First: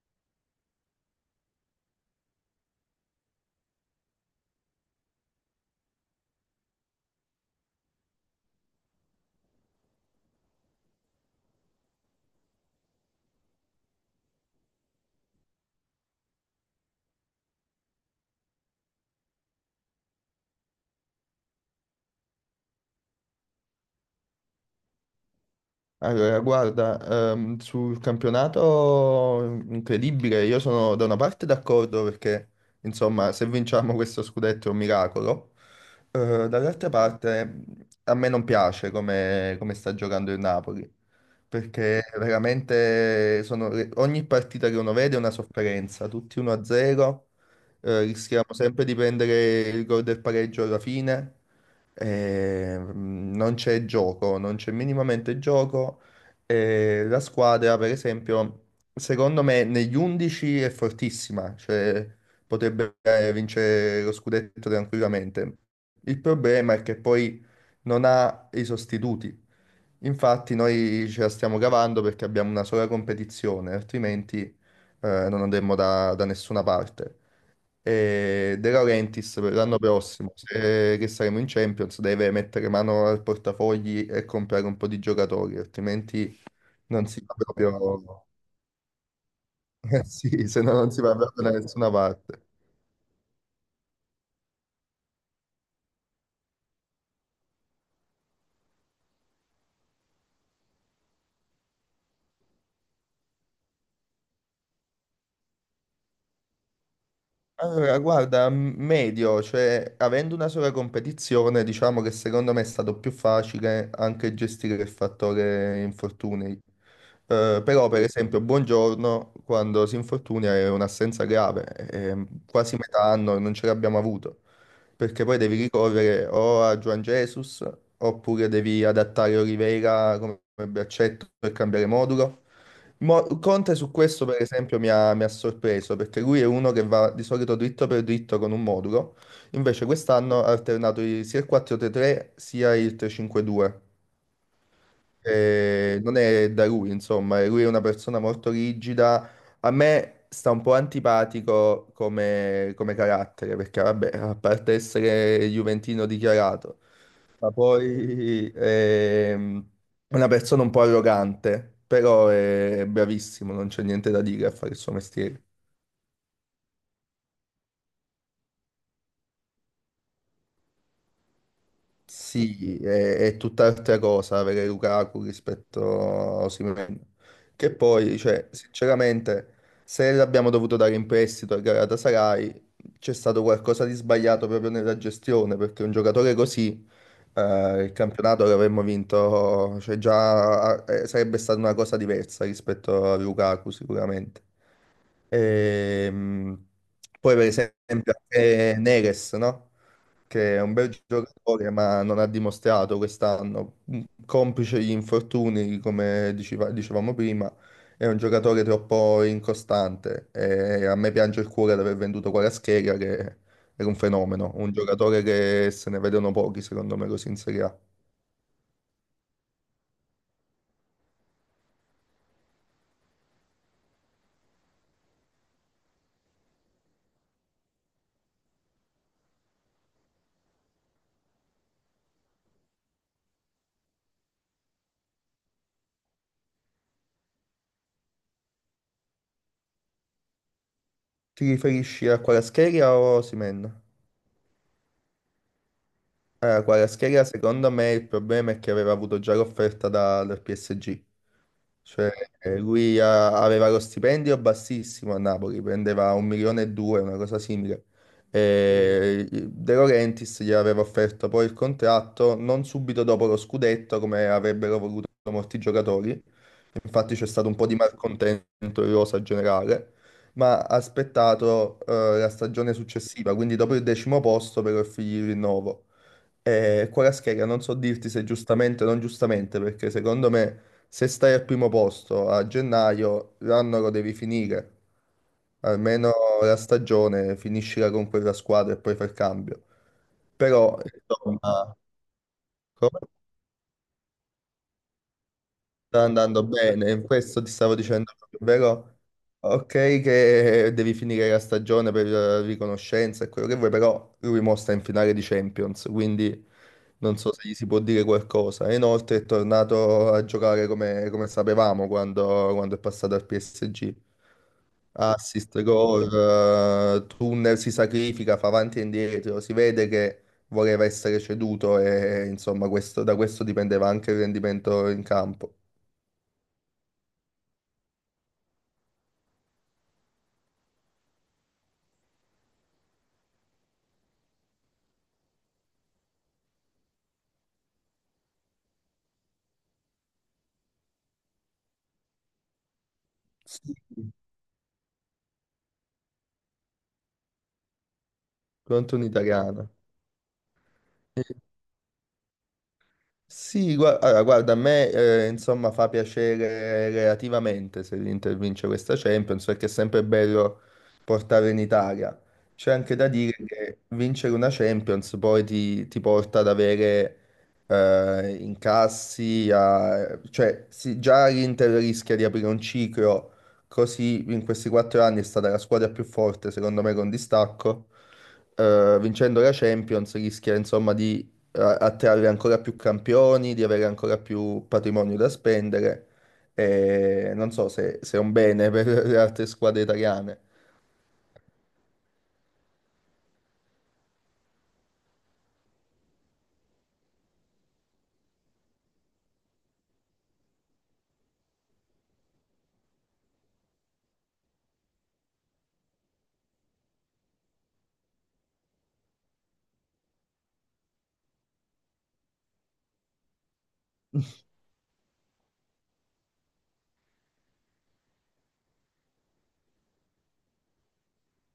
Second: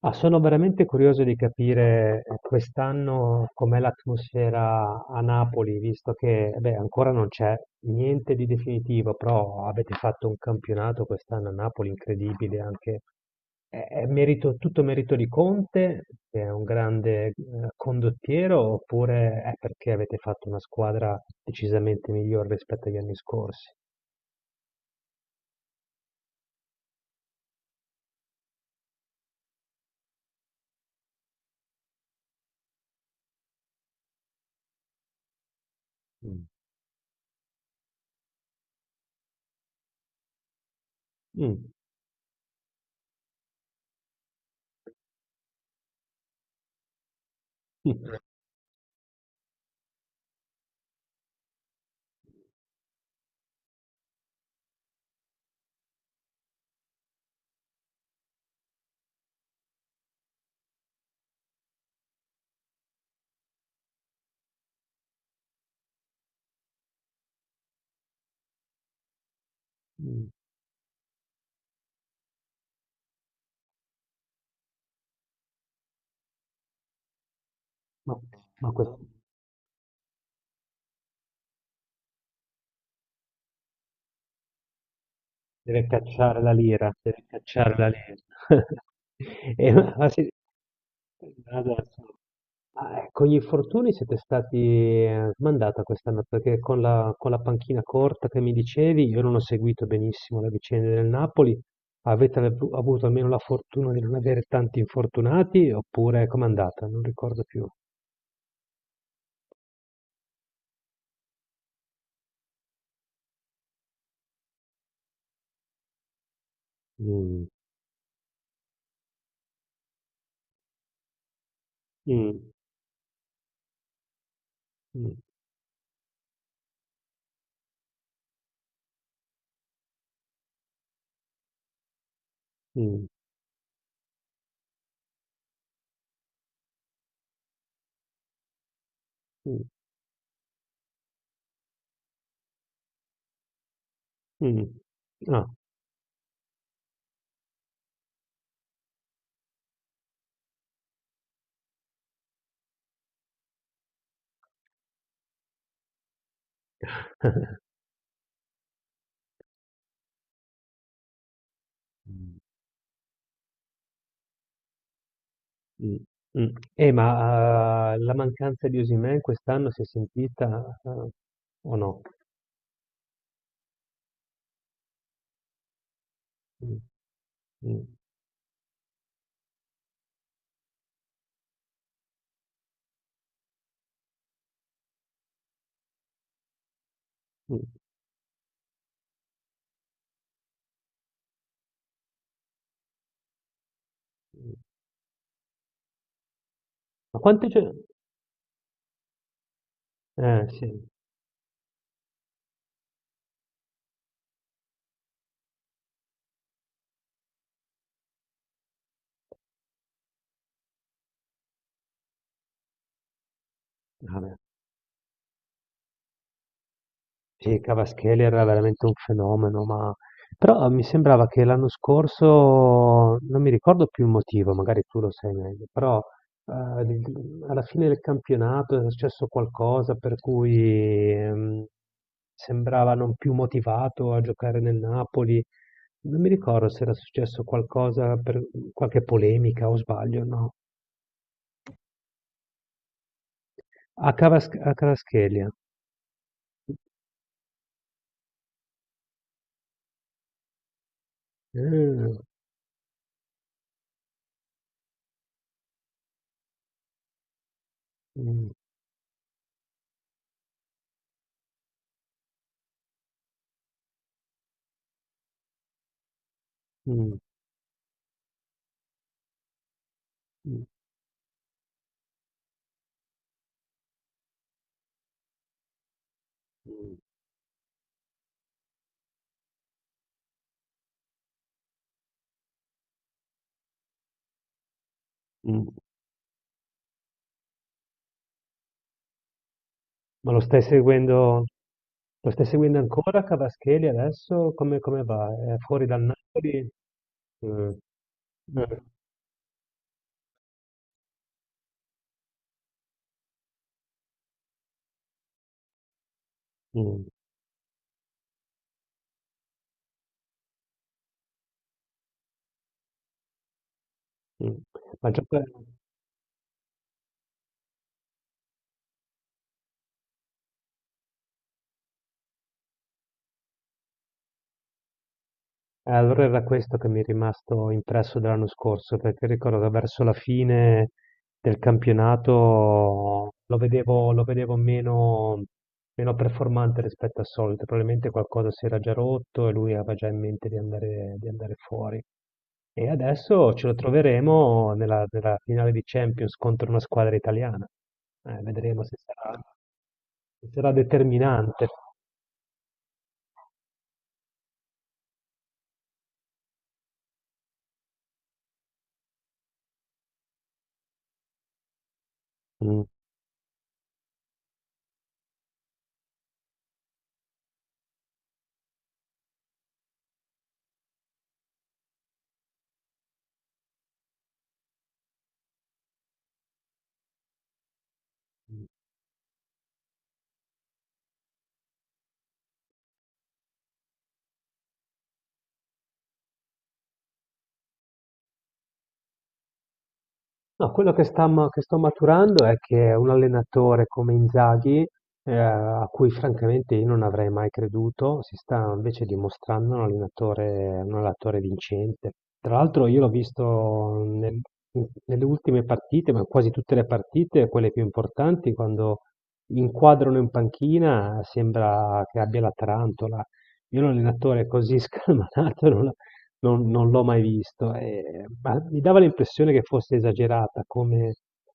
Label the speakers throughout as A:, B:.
A: Ah, sono veramente curioso di capire quest'anno com'è l'atmosfera a Napoli, visto che beh, ancora non c'è niente di definitivo, però avete fatto un campionato quest'anno a Napoli incredibile, anche è merito, tutto merito di Conte, che è un grande condottiero, oppure è perché avete fatto una squadra decisamente migliore rispetto agli anni scorsi?
B: Allora, guarda, sul campionato incredibile, io sono da una parte d'accordo perché, insomma, se vinciamo questo scudetto è un miracolo.
A: Mm.
B: Dall'altra parte a me non piace come sta giocando il Napoli,
A: Mm.
B: perché veramente ogni partita che uno vede è una sofferenza, tutti 1-0, rischiamo sempre di prendere il gol del pareggio alla fine. Non c'è gioco, non c'è minimamente gioco. La squadra, per esempio, secondo me negli 11 è fortissima, cioè potrebbe vincere lo scudetto tranquillamente. Il problema è che poi non ha i sostituti.
A: Mm.
B: Infatti noi ce la stiamo cavando perché abbiamo una sola competizione, altrimenti non andremmo da nessuna parte.
A: Ma,
B: E De
A: ma questo.
B: Laurentiis per l'anno prossimo, se che saremo in Champions, deve mettere mano al portafogli e comprare un po' di giocatori,
A: Deve
B: altrimenti
A: cacciare la lira,
B: non si
A: deve
B: va
A: cacciare la lira.
B: proprio,
A: E ma-
B: Eh
A: ma se-
B: sì, se no non si va proprio da nessuna
A: adesso,
B: parte.
A: ma, con gli infortuni siete stati smandata quest'anno perché con la panchina corta che mi dicevi, io non ho seguito benissimo la vicenda del Napoli. Avete avuto almeno la fortuna di non avere tanti infortunati oppure com'è andata? Non ricordo più.
B: Allora, guarda, medio, cioè avendo una sola competizione, diciamo che secondo me è stato più facile anche gestire il fattore infortuni.
A: Mm,
B: Però, per esempio, Buongiorno, quando si infortuna è un'assenza grave, e
A: mm,
B: quasi metà anno non ce l'abbiamo avuto,
A: mm,
B: perché poi devi ricorrere o a Juan Jesus, oppure devi adattare Oliveira come braccetto per cambiare modulo.
A: mm,
B: Conte su questo, per esempio, mi ha sorpreso perché lui è uno che va di solito dritto per dritto con un modulo,
A: mm,
B: invece quest'anno ha alternato sia il 4-3-3 sia il 3-5-2,
A: mm.
B: non è da lui, insomma, e lui è una persona molto rigida. A me sta un po' antipatico come carattere, perché vabbè, a parte essere juventino dichiarato, ma poi è una persona un po' arrogante, però
A: Ah.
B: è bravissimo, non c'è niente da dire a fare il suo mestiere.
A: Mh, mh. Ma, la mancanza di Osimhen quest'anno si è sentita, o no?
B: Sì, è tutt'altra cosa avere Lukaku rispetto a
A: Mh,
B: Osimhen. Che
A: mh,
B: poi, cioè, sinceramente, se l'abbiamo dovuto dare in prestito al Galatasaray, c'è stato qualcosa di sbagliato proprio nella gestione, perché un giocatore così,
A: mh,
B: il campionato l'avremmo vinto, cioè già sarebbe stata una cosa diversa rispetto a Lukaku, sicuramente.
A: mh.
B: Ehm,
A: Ma
B: Poi, per
A: quante gio
B: esempio, anche Neres, no?
A: Eh,
B: Che è un
A: sì.
B: bel giocatore, ma non ha dimostrato quest'anno, complice gli infortuni, come dicevamo prima, è un giocatore troppo incostante e a me piange il cuore di aver venduto Kvaratskhelia, che era un
A: Vabbè.
B: fenomeno, un giocatore che se ne vedono pochi, secondo me, così in
A: Sì,
B: Serie A.
A: Cavaschelli era veramente un fenomeno, ma però mi sembrava che l'anno scorso, non mi ricordo più il motivo, magari tu lo sai meglio, però eh, di- alla fine del campionato è successo qualcosa per cui sembrava non più motivato a giocare nel Napoli. Non mi ricordo se era successo qualcosa per qualche polemica o sbaglio, no?
B: Ti riferisci a Kvaratskhelia o Osimhen?
A: A Cavaschelli. Eh.
B: Kvaratskhelia, secondo me, il problema è che aveva avuto già l'offerta dal PSG. Cioè,
A: Mm,
B: lui aveva lo stipendio bassissimo a Napoli, prendeva un milione e due, una cosa simile. Mm.
A: mm,
B: E De Laurentiis gli aveva offerto poi il contratto non subito dopo lo scudetto, come avrebbero voluto molti giocatori. Infatti c'è stato un po' di malcontento in rosa generale, ma
A: mm,
B: ha aspettato la stagione successiva, quindi dopo il decimo posto per offrirgli il rinnovo. E
A: mm,
B: Kvaratskhelia non so dirti se giustamente o non giustamente, perché secondo me se stai al primo posto a gennaio, l'anno lo devi finire.
A: mm.
B: Almeno la stagione finiscila con quella squadra e poi fai il cambio.
A: Ma
B: Però, insomma,
A: lo stai seguendo
B: come?
A: ancora Cavaschelli adesso? Come, come va? È fuori dal
B: Sta andando
A: Napoli?
B: bene, questo ti
A: Mm,
B: stavo dicendo proprio,
A: mm,
B: vero? Ok, che devi finire la stagione per riconoscenza e quello che vuoi, però lui mo sta in finale di Champions, quindi
A: mm,
B: non so se gli si può dire qualcosa. E inoltre è tornato a giocare come sapevamo quando è passato al PSG.
A: mm. Ma gioca,
B: Assist, gol, tunnel, si sacrifica, fa avanti e indietro, si vede che voleva essere ceduto e insomma da questo dipendeva anche il rendimento in campo.
A: Allora era questo che mi è rimasto impresso dell'anno scorso, perché ricordo che verso la fine del campionato lo vedevo meno, meno performante rispetto al solito, probabilmente qualcosa si era già rotto e lui aveva già in mente di andare fuori. E adesso ce lo troveremo nella finale di Champions contro una squadra italiana. Vedremo
B: Pronto un'italiana.
A: se sarà determinante.
B: Sì, allora, guarda, a me insomma fa piacere relativamente se l'Inter vince questa Champions, perché è sempre bello portare in Italia. C'è
A: Mm.
B: anche da dire che vincere una Champions poi ti porta ad avere incassi, cioè sì, già l'Inter rischia di aprire un ciclo, così in questi 4 anni è stata la squadra più forte secondo me con distacco. Vincendo la Champions rischia insomma di attrarre ancora più campioni, di avere ancora più patrimonio da spendere. E non so se è un bene per le altre squadre italiane.
A: No, quello che che sto maturando è che un allenatore come Inzaghi, a cui francamente io non avrei mai creduto, si sta invece dimostrando un allenatore vincente. Tra l'altro io l'ho nelle ultime partite, ma quasi tutte le partite, quelle più importanti, quando inquadrano in panchina sembra che abbia la tarantola. Io un allenatore così scalmanato non, non l'ho mai visto, ma mi dava l'impressione che fosse esagerata come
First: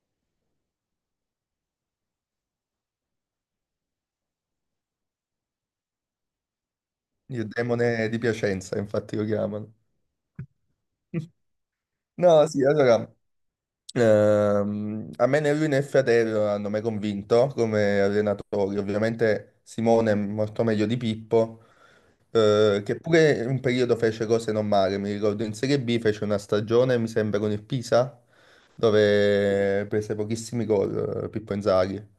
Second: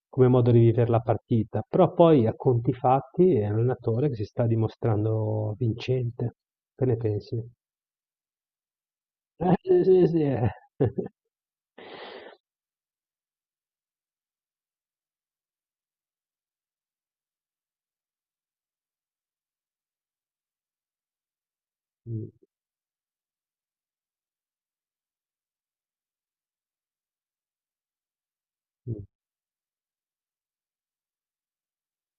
A: come modo di viver la partita, però poi a conti fatti è un allenatore che si sta dimostrando vincente. Che ne pensi?
B: Il demone di Piacenza, infatti lo chiamano.
A: Sì, sì, sì, eh.
B: No, sì, allora, a me né lui né Fiatello hanno mai convinto come allenatori. Ovviamente Simone è molto meglio di Pippo,
A: Mh,
B: che pure in un periodo fece cose non male. Mi ricordo in Serie B fece una stagione, mi sembra, con il Pisa,
A: mh,
B: dove prese pochissimi gol Pippo Inzaghi.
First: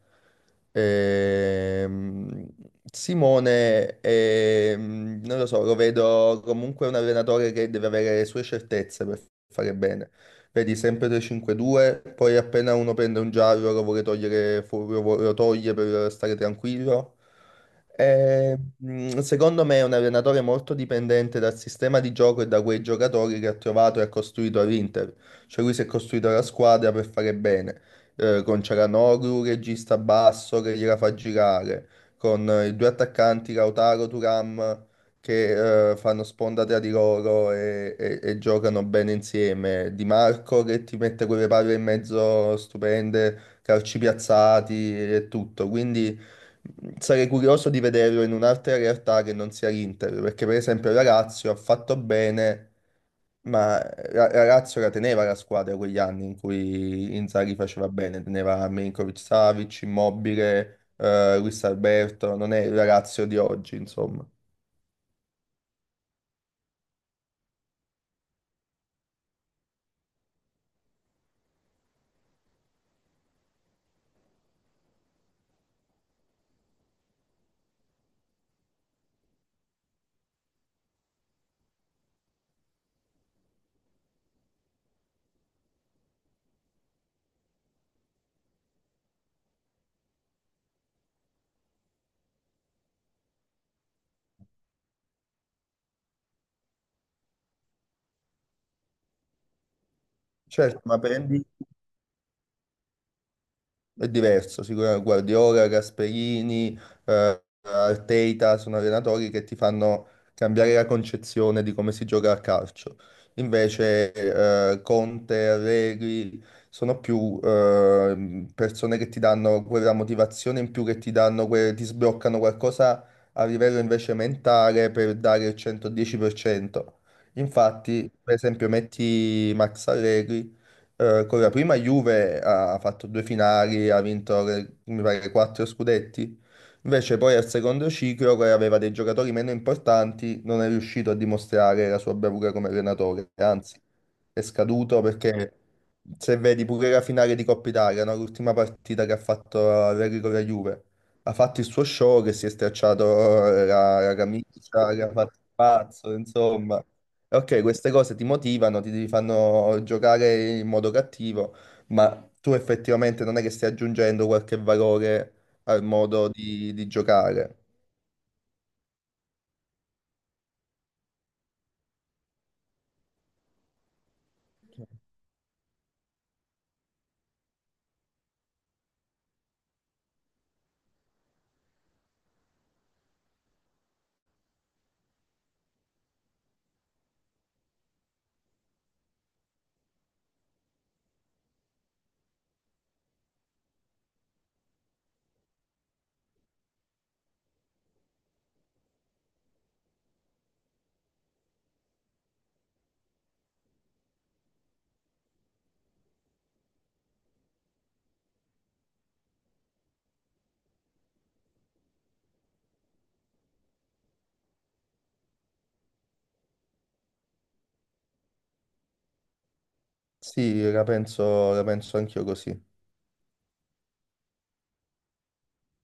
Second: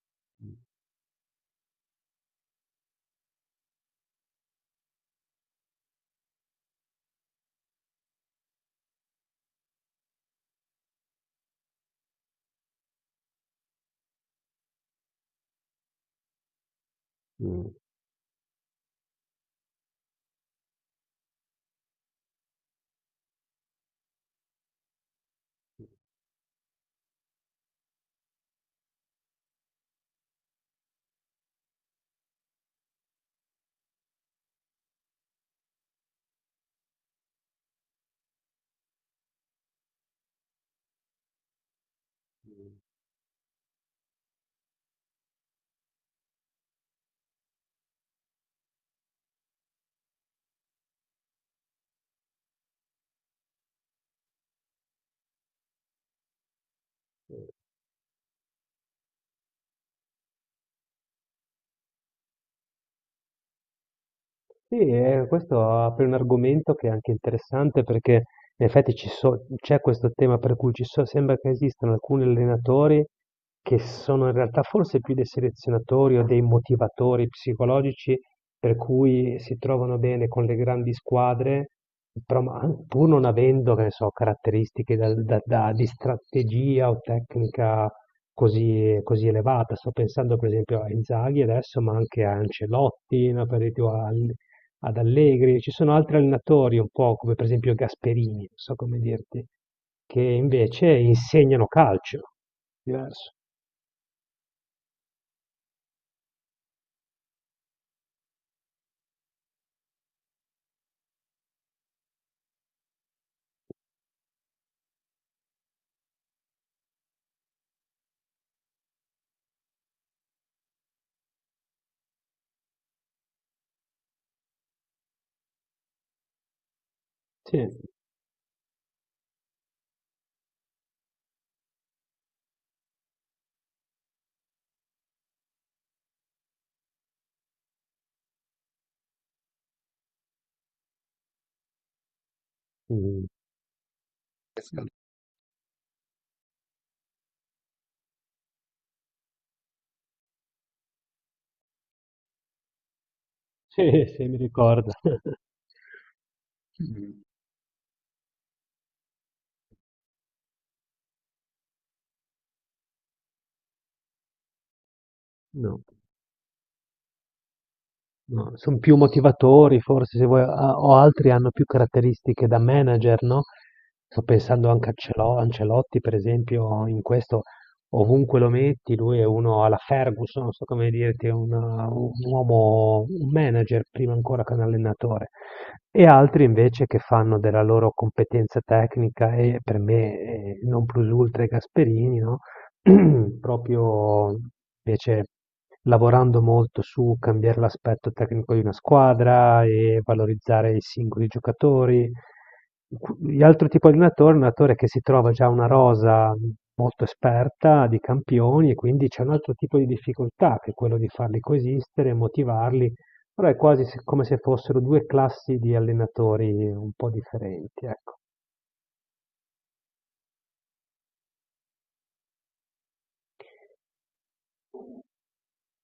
B: Ehm, Simone, non lo so, lo vedo comunque un allenatore che deve avere le sue certezze per fare bene, vedi sempre 3-5-2, poi appena uno prende un giallo lo vuole togliere, lo toglie per stare tranquillo.
A: mh.
B: E, secondo me è un allenatore molto dipendente dal sistema di gioco e da quei giocatori che ha trovato e ha costruito all'Inter. Cioè lui si è costruito la squadra per fare bene, con Cialanoglu, regista basso che gliela fa girare, con i due attaccanti Lautaro, Turam che fanno sponda tra di loro e giocano bene insieme. Di Marco che ti mette quelle palle in mezzo stupende, calci piazzati e tutto. Quindi sarei curioso di vederlo in un'altra realtà che non sia l'Inter, perché per esempio la Lazio ha fatto bene. Ma la Lazio la teneva la squadra quegli anni in cui Inzaghi faceva bene, teneva Milinkovic-Savic, Immobile, Luis Alberto, non è la Lazio di oggi, insomma.
A: Sì, questo apre un argomento che è anche interessante perché in effetti c'è questo tema per cui sembra che esistano alcuni allenatori che sono in realtà forse più dei selezionatori o dei motivatori psicologici per cui si trovano bene con le grandi squadre, però pur non avendo, che ne so, caratteristiche di strategia o tecnica così, così elevata. Sto pensando per esempio a Inzaghi adesso, ma anche a Ancelotti, no, per esempio, ad Allegri, ci sono altri allenatori un po' come per esempio Gasperini, non so come dirti, che
B: Certo,
A: invece
B: ma prendi.
A: insegnano calcio, diverso.
B: È diverso, sicuramente Guardiola, Gasperini, Arteta sono allenatori che ti fanno cambiare la concezione di come si gioca a calcio. Invece Conte, Allegri sono più persone che ti danno quella motivazione in più, che ti danno, ti sbloccano qualcosa a livello invece mentale per dare il 110%.
A: Sì,
B: Infatti, per esempio, metti Max Allegri con la prima Juve ha fatto due finali, ha vinto mi pare quattro scudetti. Invece poi al secondo ciclo, che aveva dei giocatori meno importanti, non è riuscito a dimostrare la sua bravura come
A: Mm.
B: allenatore, anzi è scaduto perché se vedi pure la finale di Coppa Italia, no? L'ultima partita che ha fatto Allegri con la Juve, ha fatto il suo show che si è stracciato la,
A: Sì,
B: la
A: sì, mi ricordo.
B: camicia, che ha fatto il pazzo, insomma. Ok, queste cose ti motivano, ti fanno giocare in modo cattivo, ma tu effettivamente non è che stai aggiungendo qualche valore
A: No.
B: al modo di giocare.
A: No, son più motivatori forse se vuoi, a o altri hanno più caratteristiche da manager, no, sto pensando anche a Celo Ancelotti per esempio in questo, ovunque lo metti lui è uno alla Ferguson, non so come dirti, è una un uomo un manager prima ancora che un allenatore. E altri invece che fanno della loro competenza tecnica e per me, non plus ultra è Gasperini, no, proprio invece lavorando molto su cambiare l'aspetto tecnico di una squadra e valorizzare i singoli giocatori. L'altro tipo di allenatore è un allenatore che si trova già una rosa molto esperta di campioni e quindi c'è un altro tipo di difficoltà che è quello di farli coesistere, motivarli, però è quasi come se fossero due classi di allenatori un po' differenti, ecco.
B: Sì, la penso anch'io così.